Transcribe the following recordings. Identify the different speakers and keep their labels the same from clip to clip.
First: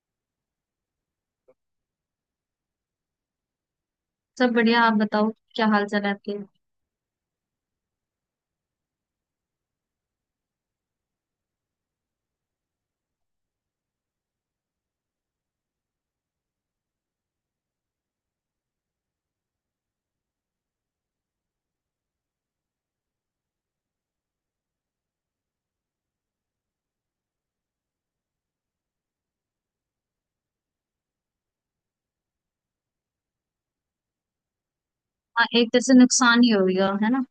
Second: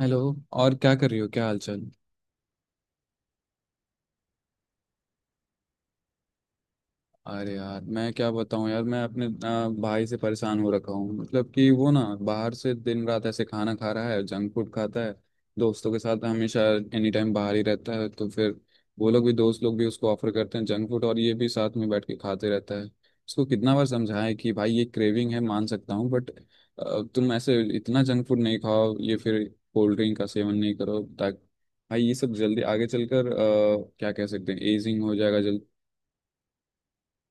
Speaker 1: Hello. और क्या कर रही हो? क्या हाल चाल?
Speaker 2: सब बढ़िया। आप बताओ, क्या हाल चाल है आपके? हाँ,
Speaker 1: अरे यार, मैं क्या बताऊं यार, मैं अपने भाई से परेशान हो रखा हूँ। मतलब कि वो ना बाहर से दिन रात ऐसे खाना खा रहा है, जंक फूड खाता है दोस्तों के साथ हमेशा। एनी टाइम बाहर ही रहता है, तो फिर वो लोग भी, दोस्त लोग भी उसको ऑफर करते हैं जंक फूड, और ये भी साथ में बैठ के खाते रहता है। उसको कितना बार समझाएं कि भाई ये क्रेविंग है मान सकता हूँ, बट तुम ऐसे इतना जंक फूड नहीं खाओ, ये फिर कोल्ड ड्रिंक का सेवन नहीं करो, ताकि भाई ये सब जल्दी आगे चलकर क्या कह सकते हैं, एजिंग हो जाएगा।
Speaker 2: एक तरह से नुकसान ही हो गया है ना।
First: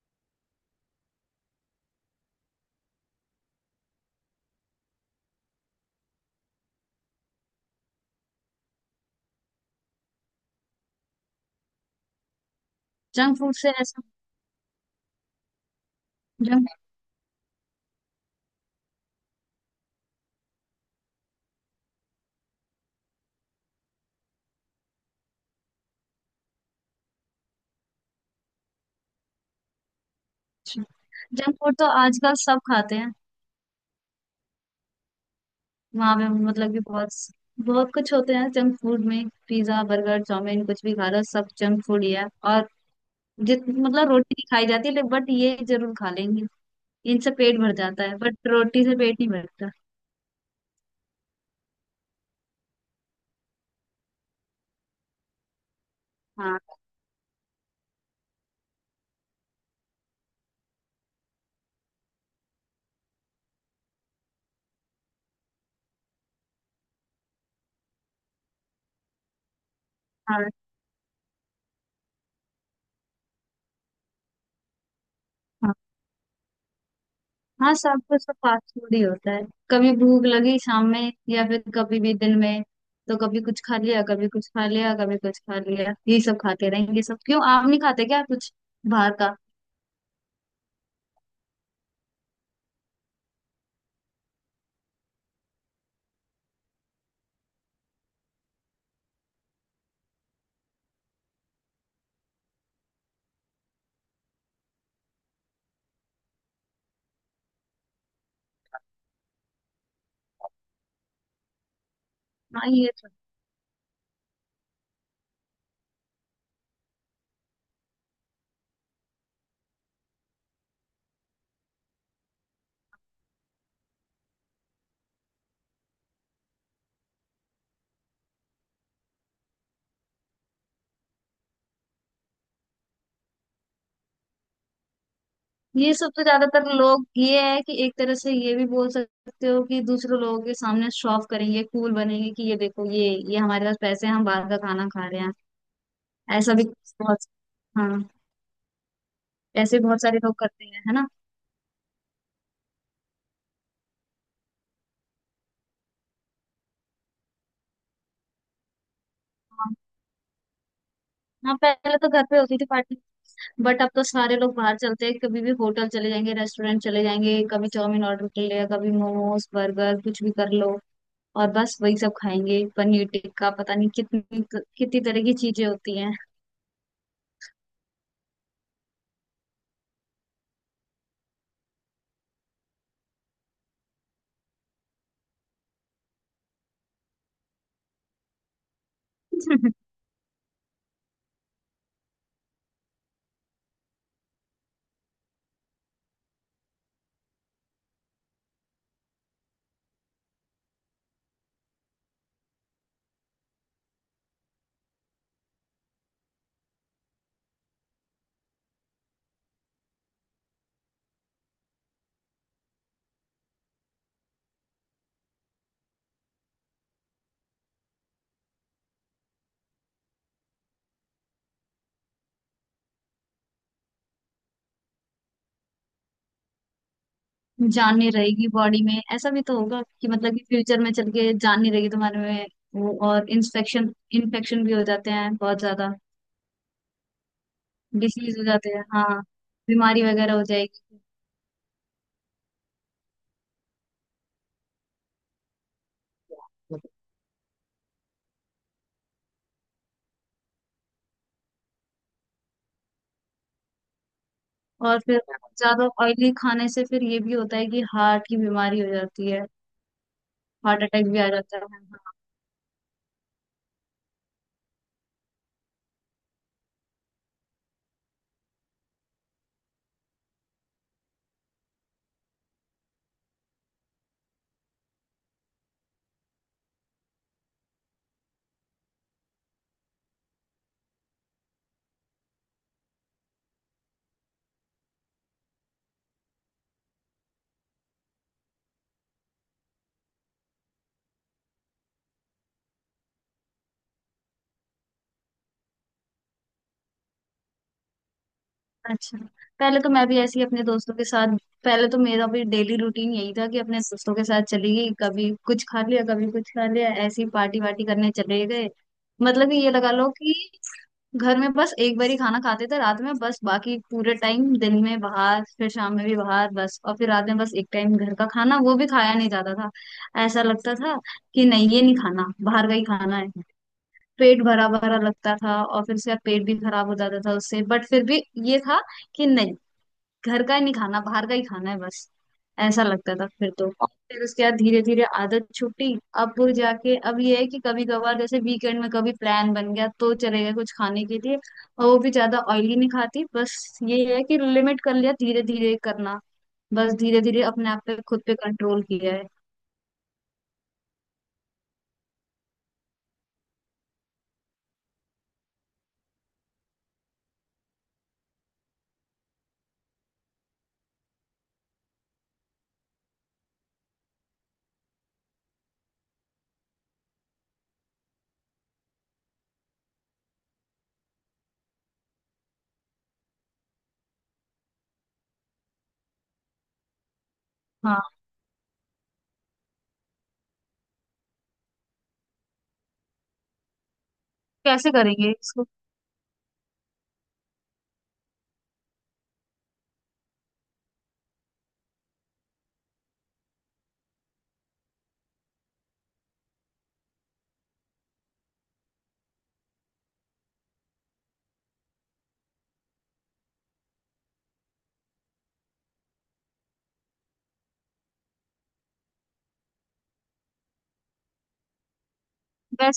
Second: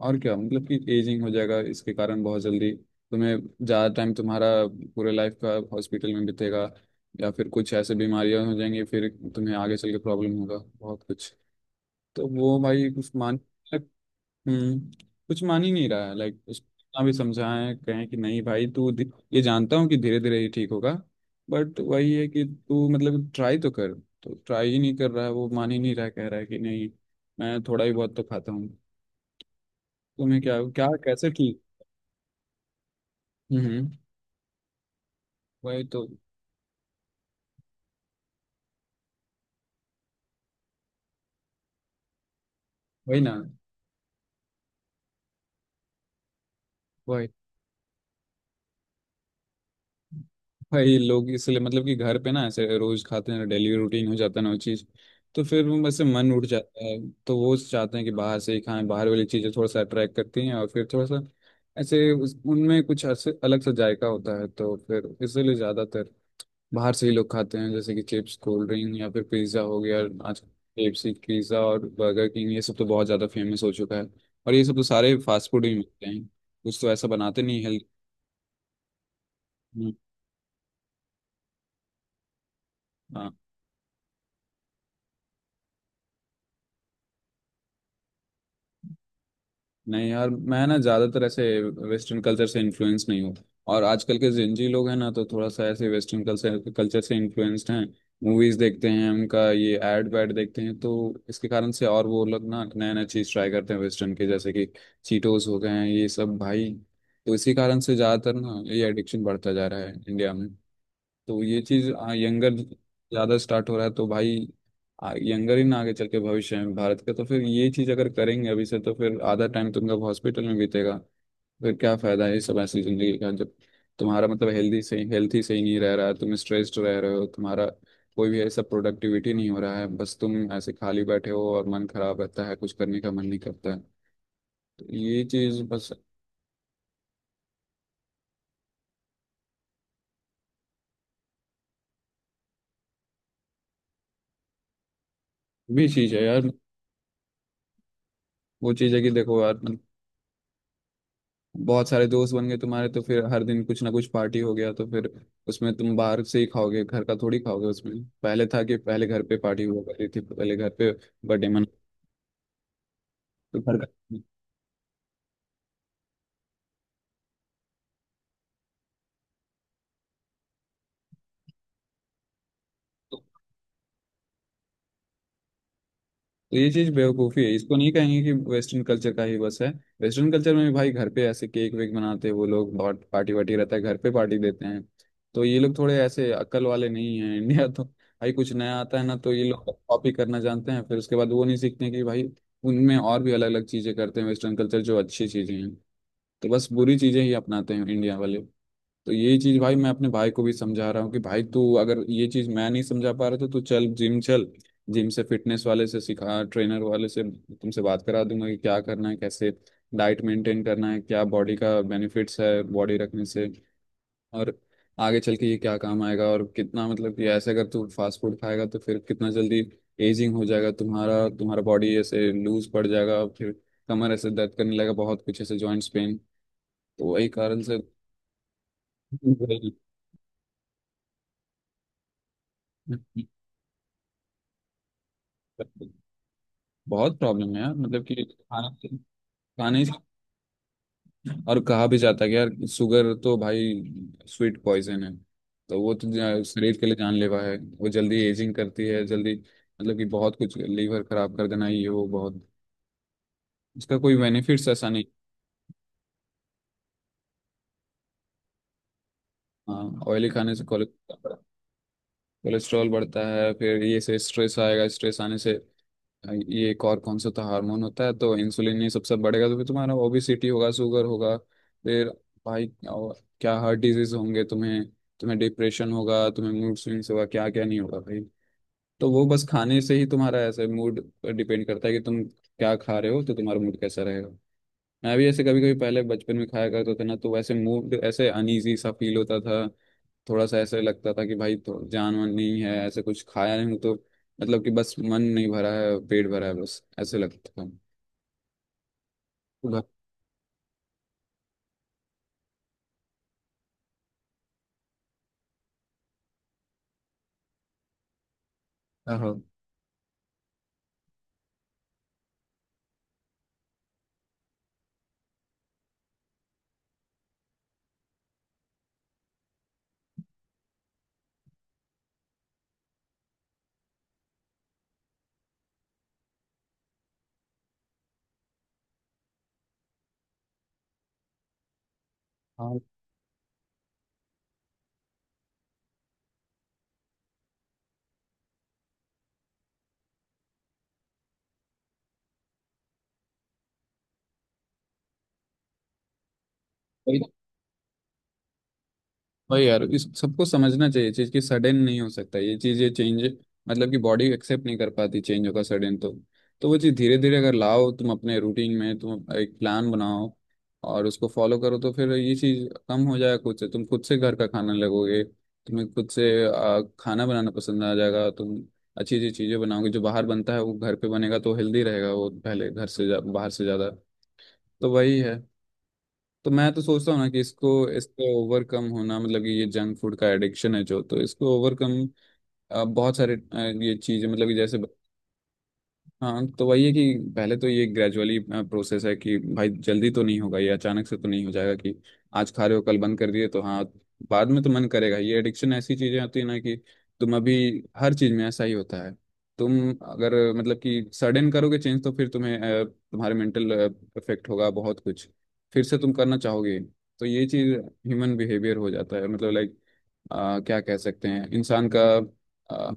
Speaker 1: और क्या, मतलब कि एजिंग हो जाएगा इसके कारण बहुत जल्दी। तुम्हें ज़्यादा टाइम तुम्हारा, पूरे लाइफ का हॉस्पिटल में बीतेगा, या फिर कुछ ऐसे बीमारियां हो जाएंगी फिर। तुम्हें आगे चल के प्रॉब्लम होगा बहुत कुछ। तो वो भाई कुछ
Speaker 2: जंक
Speaker 1: मान।
Speaker 2: फूड से ऐसा?
Speaker 1: हम्म। कुछ मान ही नहीं रहा है, लाइक उसको
Speaker 2: जंक
Speaker 1: कितना भी समझाएं, कहें कि नहीं भाई तू ये जानता हूँ कि धीरे धीरे ही ठीक होगा, बट वही है कि तू मतलब ट्राई तो कर। तो ट्राई ही नहीं कर रहा है, वो मान ही नहीं रहा है, कह रहा है कि नहीं मैं थोड़ा ही बहुत तो खाता हूँ, तुम्हें क्या क्या, कैसे
Speaker 2: जंक
Speaker 1: ठीक?
Speaker 2: फूड तो आजकल सब खाते हैं।
Speaker 1: हम्म। वही तो।
Speaker 2: वहां पे मतलब कि बहुत बहुत कुछ होते हैं जंक फूड में। पिज्जा, बर्गर, चाउमीन, कुछ भी खा लो, सब जंक फूड ही है। और
Speaker 1: वही ना।
Speaker 2: जित मतलब रोटी नहीं खाई जाती है बट ये जरूर खा लेंगे।
Speaker 1: वही।
Speaker 2: इनसे पेट भर जाता है बट रोटी से पेट नहीं भरता।
Speaker 1: भाई लोग इसलिए मतलब कि घर पे ना ऐसे रोज खाते हैं, डेली रूटीन हो जाता है ना वो चीज, तो फिर वो वैसे मन उठ
Speaker 2: हाँ।
Speaker 1: जाता है। तो वो चाहते हैं कि बाहर से ही खाएं। बाहर वाली चीजें थोड़ा सा अट्रैक्ट करती हैं, और फिर थोड़ा सा ऐसे उनमें कुछ ऐसे अलग सा जायका होता है, तो फिर इसलिए ज्यादातर बाहर से ही लोग खाते हैं, जैसे कि चिप्स, कोल्ड ड्रिंक, या फिर पिज्ज़ा हो गया। आज
Speaker 2: हाँ।
Speaker 1: केएफसी, पिज्ज़ा और बर्गर किंग ये सब तो बहुत ज़्यादा फेमस हो चुका है। और ये सब तो सारे फास्ट फूड ही
Speaker 2: हाँ।
Speaker 1: मिलते हैं, कुछ तो ऐसा बनाते नहीं।
Speaker 2: हाँ, सब कुछ तो फास्ट फूड ही होता है। कभी
Speaker 1: हेल्थ।
Speaker 2: भूख लगी शाम में या फिर कभी भी दिन में तो कभी कुछ खा लिया, कभी कुछ खा लिया, कभी कुछ खा लिया, ये सब खाते रहेंगे। सब क्यों, आप नहीं खाते क्या कुछ बाहर का?
Speaker 1: नहीं यार, मैं ना ज्यादातर ऐसे वेस्टर्न कल्चर से इन्फ्लुएंस नहीं हूँ। और आजकल के जिंजी लोग हैं ना, तो थोड़ा सा ऐसे वेस्टर्न कल्चर कल्चर से इन्फ्लुएंस्ड हैं। मूवीज देखते हैं, उनका ये एड वैड देखते हैं, तो इसके कारण से। और वो लोग ना नया नया चीज ट्राई करते हैं वेस्टर्न के, जैसे कि चीटोस हो गए हैं ये सब भाई। तो इसी कारण से ज्यादातर ना ये एडिक्शन बढ़ता जा रहा है इंडिया में। तो ये चीज यंगर
Speaker 2: हाँ, ये तो
Speaker 1: ज्यादा स्टार्ट हो रहा है तो भाई, यंगर ही ना आगे चल के भविष्य में भारत का, तो फिर ये चीज अगर करेंगे अभी से, तो फिर आधा टाइम तुमका हॉस्पिटल में बीतेगा। फिर क्या फायदा है ये सब ऐसी जिंदगी का, जब तुम्हारा मतलब हेल्दी सही, हेल्थी सही नहीं रह रहा है, तुम स्ट्रेस्ड रह रहे हो, तुम्हारा कोई भी ऐसा प्रोडक्टिविटी नहीं हो रहा है, बस तुम ऐसे खाली बैठे हो और मन खराब रहता है, कुछ करने का मन नहीं करता है। तो ये चीज बस।
Speaker 2: ये सब तो ज्यादातर लोग ये है कि एक तरह से ये भी बोल सकते हो कि दूसरे लोगों के सामने शो ऑफ करेंगे, कूल बनेंगे कि ये देखो, ये हमारे पास पैसे हैं, हम बाहर का खाना खा रहे हैं।
Speaker 1: भी चीज है यार।
Speaker 2: ऐसा भी बहुत। हाँ,
Speaker 1: वो चीज है कि देखो यार,
Speaker 2: ऐसे बहुत सारे लोग करते हैं, है ना।
Speaker 1: बहुत सारे दोस्त बन गए तुम्हारे, तो फिर हर दिन कुछ ना कुछ पार्टी हो गया, तो फिर उसमें तुम बाहर से ही खाओगे, घर का थोड़ी खाओगे। उसमें पहले था कि पहले घर पे पार्टी
Speaker 2: हाँ,
Speaker 1: हुआ करती थी, पहले घर पे बर्थडे
Speaker 2: हाँ,
Speaker 1: मना।
Speaker 2: पहले तो घर पे होती थी पार्टी।
Speaker 1: तो घर
Speaker 2: बट
Speaker 1: का।
Speaker 2: अब तो सारे लोग बाहर चलते हैं। कभी भी होटल चले जाएंगे, रेस्टोरेंट चले जाएंगे, कभी चाउमीन ऑर्डर कर लिया, कभी मोमोज, बर्गर, कुछ भी कर लो। और बस वही सब खाएंगे, पनीर टिक्का, पता नहीं कितनी कितनी तरह की चीजें होती हैं।
Speaker 1: तो ये चीज बेवकूफ़ी है, इसको नहीं कहेंगे कि वेस्टर्न कल्चर का ही बस है। वेस्टर्न कल्चर में भी भाई घर पे ऐसे केक वेक बनाते हैं वो लोग, बहुत पार्टी वार्टी रहता है, घर पे पार्टी देते हैं। तो ये लोग थोड़े ऐसे अक्ल वाले नहीं हैं इंडिया। तो भाई कुछ नया आता है ना, तो ये लोग कॉपी करना जानते हैं, फिर उसके बाद वो नहीं सीखते कि भाई उनमें और भी अलग अलग चीजें करते हैं वेस्टर्न कल्चर, जो अच्छी चीजें हैं। तो बस बुरी चीजें ही अपनाते हैं इंडिया वाले। तो यही चीज भाई मैं अपने भाई को भी समझा रहा हूँ कि भाई तू अगर ये चीज मैं नहीं समझा पा रहा था, तो चल जिम चल। जिम से फिटनेस वाले से सिखा, ट्रेनर वाले से तुमसे बात करा दूंगा कि क्या करना है, कैसे डाइट मेंटेन करना है, क्या बॉडी का बेनिफिट्स है बॉडी रखने से, और आगे चल के ये क्या काम आएगा। और कितना, मतलब कि ऐसे अगर तू फास्ट फूड खाएगा, तो फिर कितना जल्दी एजिंग हो जाएगा तुम्हारा तुम्हारा बॉडी ऐसे लूज पड़ जाएगा, फिर कमर ऐसे दर्द करने लगेगा, बहुत कुछ ऐसे जॉइंट्स पेन। तो वही कारण
Speaker 2: जान नहीं रहेगी बॉडी में। ऐसा भी तो होगा कि मतलब कि फ्यूचर में चल के जान नहीं रहेगी तुम्हारे में। वो
Speaker 1: से।
Speaker 2: और इंफेक्शन इन्फेक्शन भी हो जाते हैं बहुत ज्यादा।
Speaker 1: बहुत प्रॉब्लम है यार, मतलब कि
Speaker 2: डिसीज हो
Speaker 1: खाना
Speaker 2: जाते हैं, हाँ।
Speaker 1: खाने ही-
Speaker 2: बीमारी वगैरह हो जाएगी।
Speaker 1: और कहा भी जाता है कि यार शुगर तो भाई स्वीट पॉइजन है। तो वो तो शरीर के लिए जानलेवा है। वो जल्दी एजिंग करती है, जल्दी मतलब कि बहुत कुछ, लीवर खराब कर देना, ये वो बहुत। इसका कोई बेनिफिट्स ऐसा
Speaker 2: और
Speaker 1: नहीं।
Speaker 2: फिर ज्यादा ऑयली खाने से फिर ये भी होता है कि हार्ट की बीमारी हो जाती है।
Speaker 1: हाँ, ऑयली खाने से
Speaker 2: हार्ट अटैक भी आ
Speaker 1: कोलेस्ट्रॉल
Speaker 2: जाता है।
Speaker 1: बढ़ता है, फिर ये से स्ट्रेस आएगा, स्ट्रेस आने से ये एक और कौन सा तो हार्मोन होता है, तो इंसुलिन ये सबसे बढ़ेगा। तो फिर तुम्हारा ओबेसिटी होगा, शुगर होगा, फिर भाई और क्या, हार्ट डिजीज होंगे तुम्हें, तुम्हें डिप्रेशन होगा, तुम्हें मूड स्विंग्स होगा, क्या क्या नहीं होगा भाई। तो वो बस खाने से ही तुम्हारा ऐसे मूड पर डिपेंड करता है कि तुम क्या खा रहे हो, तो तुम्हारा मूड कैसा रहेगा। मैं भी ऐसे कभी कभी पहले बचपन में खाया करता था ना, तो वैसे मूड ऐसे अनईजी सा फील होता था। थोड़ा सा ऐसे लगता था कि भाई तो जान वान नहीं है, ऐसे कुछ खाया नहीं हूं, तो मतलब कि बस मन नहीं भरा है, पेट भरा है, बस ऐसे लगता था।
Speaker 2: अच्छा,
Speaker 1: तो
Speaker 2: पहले
Speaker 1: घर-
Speaker 2: तो मैं भी ऐसी अपने दोस्तों के साथ, पहले तो मेरा भी डेली रूटीन यही था कि अपने दोस्तों के साथ चली गई, कभी कुछ खा लिया, कभी कुछ खा लिया, ऐसी पार्टी वार्टी करने चले गए।
Speaker 1: हाँ, हाँ,
Speaker 2: मतलब कि ये लगा लो कि घर में बस एक बार ही खाना खाते थे रात में बस, बाकी पूरे टाइम दिन में बाहर, फिर शाम में भी बाहर बस, और फिर रात में बस एक टाइम घर का खाना, वो भी खाया नहीं जाता था। ऐसा लगता था कि नहीं ये नहीं खाना, बाहर का ही खाना है। पेट भरा भरा लगता था और फिर उसके बाद पेट भी खराब हो जाता था उससे, बट फिर भी ये था कि नहीं, घर का ही नहीं खाना, बाहर का ही खाना है बस। ऐसा लगता था। फिर तो फिर उसके बाद धीरे धीरे आदत छूटी। अब वो जाके अब ये है कि कभी कभार जैसे वीकेंड में कभी प्लान बन गया तो चले गए कुछ खाने के लिए, और वो भी ज्यादा ऑयली नहीं खाती। बस ये है कि लिमिट कर लिया, धीरे धीरे करना। बस
Speaker 1: हाँ।
Speaker 2: धीरे धीरे अपने आप पे, खुद पे कंट्रोल किया है।
Speaker 1: वही यार, इस सबको समझना चाहिए चीज कि सडन नहीं हो सकता ये चीज ये चेंज। मतलब कि बॉडी एक्सेप्ट नहीं कर पाती चेंज होगा सडन तो। तो वो चीज धीरे धीरे अगर लाओ तुम अपने रूटीन में, तुम एक प्लान बनाओ और उसको फॉलो करो, तो फिर ये चीज कम हो जाएगा खुद से। तुम खुद से घर का खाना लगोगे, तुम्हें खुद से खाना बनाना पसंद आ जाएगा। तुम अच्छी अच्छी चीजें बनाओगे, जो बाहर बनता है वो घर पे बनेगा तो हेल्दी रहेगा, वो पहले घर से बाहर से ज्यादा। तो वही है। तो मैं तो सोचता हूँ ना कि इसको
Speaker 2: हाँ,
Speaker 1: इसको ओवरकम होना, मतलब कि ये जंक फूड का एडिक्शन है जो, तो इसको ओवरकम बहुत सारे ये चीजें, मतलब कि जैसे।
Speaker 2: कैसे करेंगे इसको?
Speaker 1: हाँ, तो वही है कि पहले तो ये ग्रेजुअली प्रोसेस है कि भाई जल्दी तो नहीं होगा, ये अचानक से तो नहीं हो जाएगा कि आज खा रहे हो कल बंद कर दिए, तो हाँ बाद में तो मन करेगा। ये एडिक्शन ऐसी चीजें होती है ना कि तुम अभी, हर चीज में ऐसा ही होता है। तुम अगर मतलब कि सडन करोगे चेंज, तो फिर तुम्हें तुम्हारे मेंटल इफेक्ट होगा बहुत कुछ, फिर से तुम करना चाहोगे। तो ये चीज ह्यूमन बिहेवियर हो जाता है, मतलब लाइक क्या कह सकते हैं इंसान का। अ,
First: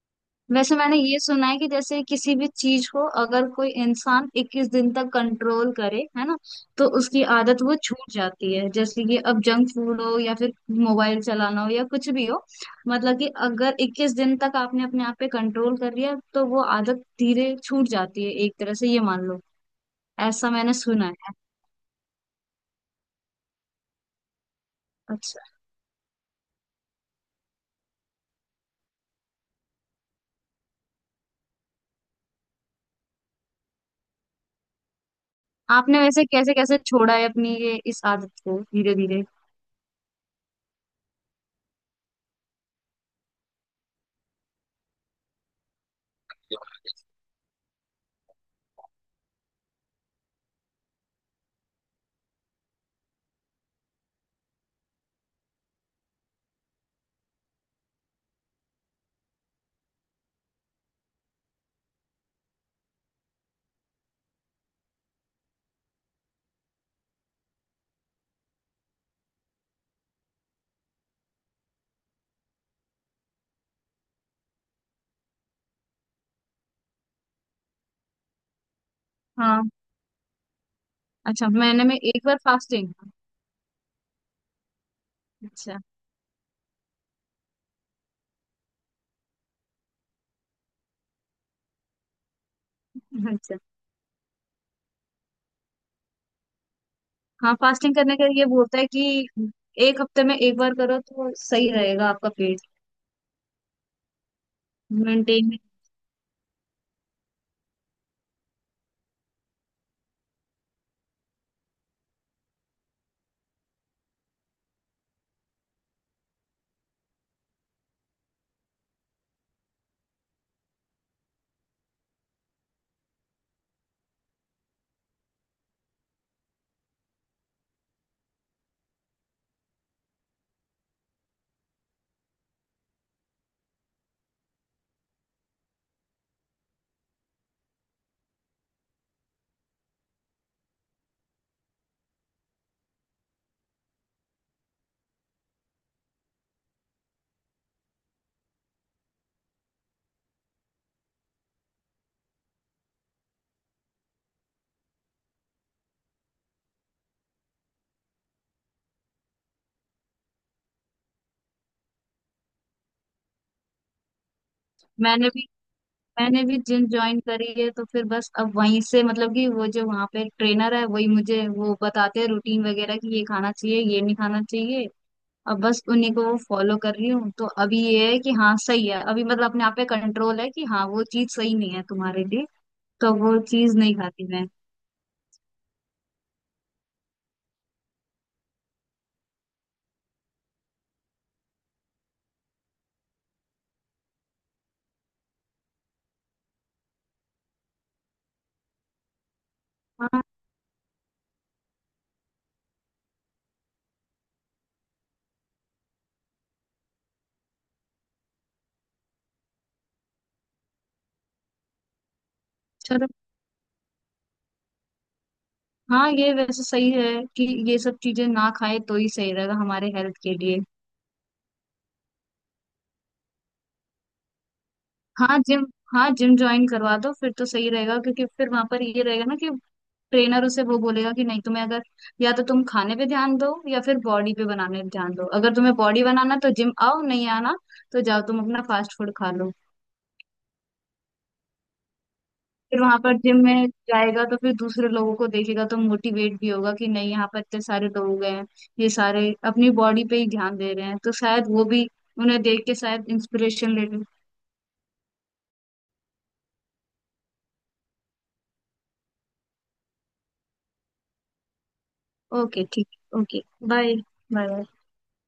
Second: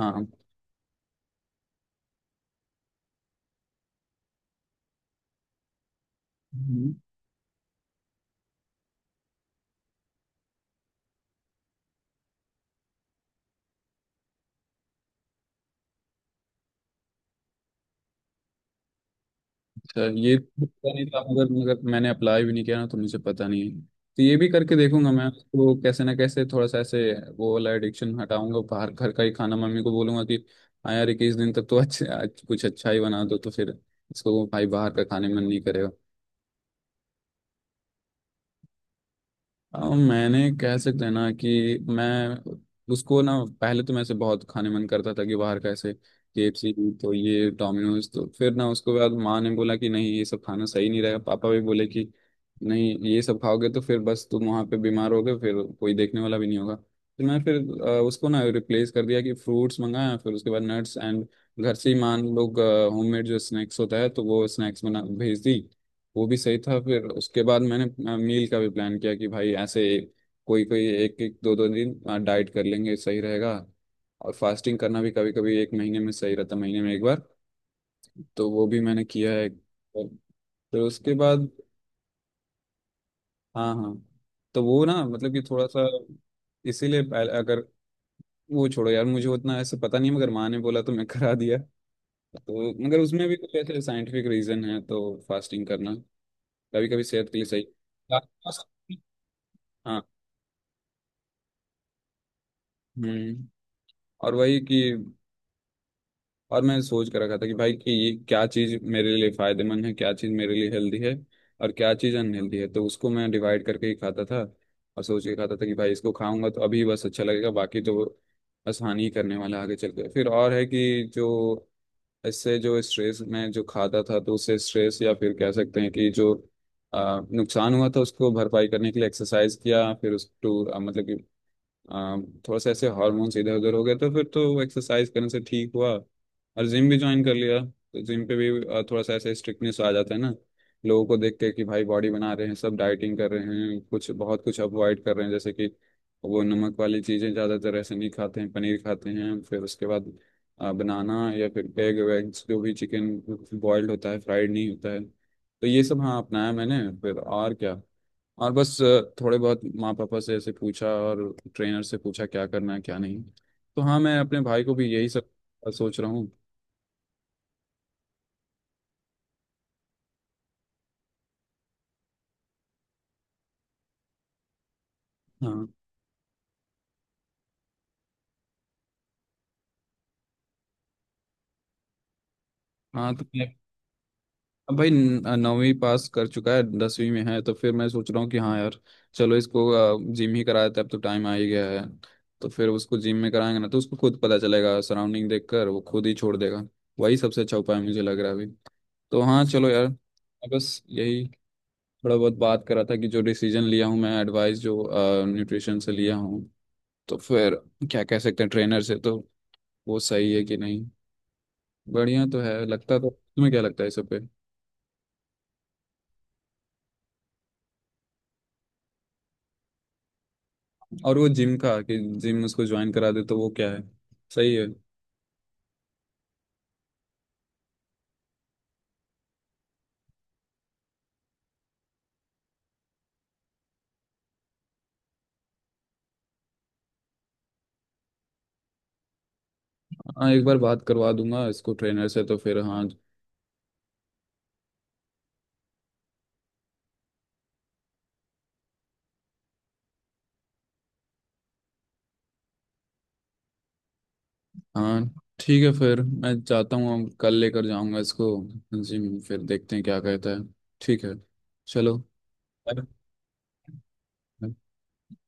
Speaker 1: हाँ।
Speaker 2: वैसे मैंने ये सुना है कि जैसे किसी भी चीज को अगर कोई इंसान 21 दिन तक कंट्रोल करे है ना, तो उसकी आदत वो छूट जाती है। जैसे कि अब जंक फूड हो या फिर मोबाइल चलाना हो या कुछ भी हो, मतलब कि अगर 21 दिन तक आपने अपने आप पे कंट्रोल कर लिया तो वो आदत धीरे छूट जाती है, एक तरह से ये मान लो।
Speaker 1: अच्छा, ये
Speaker 2: ऐसा
Speaker 1: तो
Speaker 2: मैंने
Speaker 1: पता नहीं
Speaker 2: सुना
Speaker 1: था,
Speaker 2: है।
Speaker 1: अगर मगर मैंने अप्लाई भी नहीं किया ना, तो मुझे पता नहीं है। तो ये भी करके देखूंगा मैं
Speaker 2: अच्छा,
Speaker 1: उसको कैसे ना कैसे थोड़ा सा ऐसे वो वाला एडिक्शन हटाऊंगा बाहर, घर का ही खाना मम्मी को बोलूंगा कि हाँ यार, 21 दिन तक तो अच्छे, आज कुछ अच्छा ही बना दो, तो फिर इसको भाई बाहर का खाने मन नहीं करेगा।
Speaker 2: आपने वैसे कैसे कैसे छोड़ा है अपनी ये इस आदत को धीरे धीरे?
Speaker 1: मैंने कह सकते हैं ना कि मैं उसको ना पहले तो मैं से बहुत खाने मन करता था कि बाहर कैसे केएफसी, तो ये डोमिनोज, तो फिर ना उसके बाद माँ ने बोला कि नहीं ये सब खाना सही नहीं रहेगा, पापा भी बोले कि नहीं ये सब खाओगे तो फिर बस तुम वहाँ पे बीमार होगे, फिर कोई देखने वाला भी नहीं होगा। तो मैं फिर उसको ना रिप्लेस कर दिया कि फ्रूट्स मंगाया, फिर उसके बाद नट्स एंड घर से ही मान लोग होममेड जो स्नैक्स होता है, तो वो स्नैक्स बना भेज दी। वो भी सही था, फिर उसके बाद मैंने मील का भी प्लान किया कि भाई ऐसे कोई कोई एक एक दो दो दिन डाइट कर लेंगे सही रहेगा। और फास्टिंग करना भी कभी कभी, एक महीने में सही रहता, महीने में एक बार। तो वो भी मैंने किया है,
Speaker 2: हाँ।
Speaker 1: और फिर उसके
Speaker 2: अच्छा,
Speaker 1: बाद,
Speaker 2: महीने में एक बार फास्टिंग।
Speaker 1: हाँ, हाँ। तो वो ना मतलब कि थोड़ा
Speaker 2: अच्छा।
Speaker 1: सा इसीलिए अगर। वो छोड़ो यार, मुझे उतना ऐसे पता नहीं, मगर माँ ने बोला तो मैं करा दिया। तो मगर उसमें भी कुछ
Speaker 2: अच्छा।
Speaker 1: ऐसे साइंटिफिक रीजन है, तो फास्टिंग करना कभी कभी सेहत के लिए
Speaker 2: हाँ,
Speaker 1: सही।
Speaker 2: फास्टिंग करने का ये वो होता है कि
Speaker 1: हाँ।
Speaker 2: एक हफ्ते में एक बार करो तो सही रहेगा आपका पेट।
Speaker 1: हम्म। और वही कि,
Speaker 2: मेंटेन।
Speaker 1: और मैं सोच कर रखा था कि भाई कि ये क्या चीज मेरे लिए फायदेमंद है, क्या चीज मेरे लिए हेल्दी है, और क्या चीज अनहेल्दी है, तो उसको मैं डिवाइड करके ही खाता था। और सोच के खाता था कि भाई इसको खाऊंगा तो अभी बस अच्छा लगेगा, बाकी तो बस हानि ही करने वाला है आगे चल के। फिर और है कि जो इससे जो स्ट्रेस में जो खाता था तो उससे स्ट्रेस, या फिर कह सकते हैं कि जो नुकसान हुआ था उसको भरपाई करने के लिए एक्सरसाइज किया, फिर उस टू मतलब कि अम, थोड़ा सा ऐसे हार्मोन्स इधर उधर हो गए, तो फिर तो एक्सरसाइज करने से ठीक हुआ। और जिम भी ज्वाइन कर लिया, तो जिम पे भी थोड़ा सा ऐसे स्ट्रिक्टनेस आ जाता है ना, लोगों को देख के कि भाई बॉडी बना रहे हैं सब, डाइटिंग कर रहे हैं, कुछ बहुत कुछ अवॉइड कर रहे हैं, जैसे कि वो नमक वाली चीज़ें ज़्यादातर ऐसे नहीं खाते हैं, पनीर खाते हैं, फिर उसके बाद बनाना, या फिर एग वेग्स, जो भी चिकन बॉइल्ड होता है, फ्राइड नहीं होता है, तो ये सब हाँ अपनाया मैंने, फिर और क्या। और बस थोड़े बहुत माँ पापा से ऐसे पूछा और ट्रेनर से पूछा क्या करना है क्या नहीं। तो हाँ मैं अपने भाई को भी यही सब
Speaker 2: मैंने भी
Speaker 1: सोच रहा हूँ।
Speaker 2: मैंने भी जिम ज्वाइन करी है, तो फिर बस अब वहीं से मतलब कि वो जो वहाँ पे ट्रेनर है वही मुझे वो बताते हैं रूटीन वगैरह कि ये खाना चाहिए, ये नहीं खाना चाहिए। अब
Speaker 1: हाँ,
Speaker 2: बस उन्हीं को वो फॉलो कर रही हूँ, तो अभी ये है कि हाँ सही है। अभी मतलब अपने आप पे कंट्रोल है कि हाँ वो चीज सही नहीं है तुम्हारे लिए,
Speaker 1: हाँ।
Speaker 2: तो
Speaker 1: तो
Speaker 2: वो
Speaker 1: मैं,
Speaker 2: चीज नहीं खाती मैं।
Speaker 1: अब भाई 9वीं पास कर चुका है, 10वीं में है, तो फिर मैं सोच रहा हूँ कि हाँ यार, चलो इसको जिम ही करा देते हैं, अब तो टाइम आ ही गया है। तो फिर उसको जिम में कराएंगे ना, तो उसको खुद पता चलेगा, सराउंडिंग देखकर वो खुद ही छोड़ देगा। वही सबसे अच्छा उपाय मुझे लग रहा है अभी। तो हाँ चलो यार,
Speaker 2: हाँ,
Speaker 1: बस यही। थोड़ा बहुत बात करा था कि जो डिसीजन लिया हूँ, मैं एडवाइस जो न्यूट्रिशन से लिया हूँ, तो फिर क्या कह सकते हैं ट्रेनर से, तो वो सही है कि नहीं, बढ़िया तो है लगता
Speaker 2: चलो।
Speaker 1: तो? तुम्हें क्या लगता है इस सब पे?
Speaker 2: हाँ, ये वैसे सही है कि ये सब चीजें ना खाए तो ही सही रहेगा हमारे हेल्थ के लिए।
Speaker 1: और वो जिम का, कि जिम उसको ज्वाइन करा दे, तो वो क्या है सही है?
Speaker 2: हाँ, जिम। हाँ, जिम ज्वाइन करवा दो फिर, तो सही रहेगा, क्योंकि फिर वहां पर ये रहेगा ना कि ट्रेनर उसे वो बोलेगा कि नहीं तुम्हें अगर, या तो तुम खाने पे ध्यान दो या फिर बॉडी पे बनाने पे ध्यान दो। अगर तुम्हें बॉडी बनाना तो जिम आओ, नहीं आना तो जाओ तुम अपना फास्ट फूड खा लो।
Speaker 1: हाँ, एक बार बात करवा दूंगा इसको ट्रेनर से तो फिर,
Speaker 2: फिर
Speaker 1: हाँ,
Speaker 2: वहां पर जिम में जाएगा तो फिर दूसरे लोगों को देखेगा तो मोटिवेट भी होगा कि नहीं, यहाँ पर इतने सारे लोग हैं, ये सारे अपनी बॉडी पे ही ध्यान दे रहे हैं, तो शायद वो भी उन्हें देख के शायद इंस्पिरेशन ले लें।
Speaker 1: हाँ। ठीक है फिर मैं जाता हूँ, अब कल लेकर जाऊंगा इसको जिम, फिर देखते हैं क्या कहता है। ठीक है। चलो।
Speaker 2: ओके, ठीक,
Speaker 1: बाय।
Speaker 2: ओके। बाय। बाय।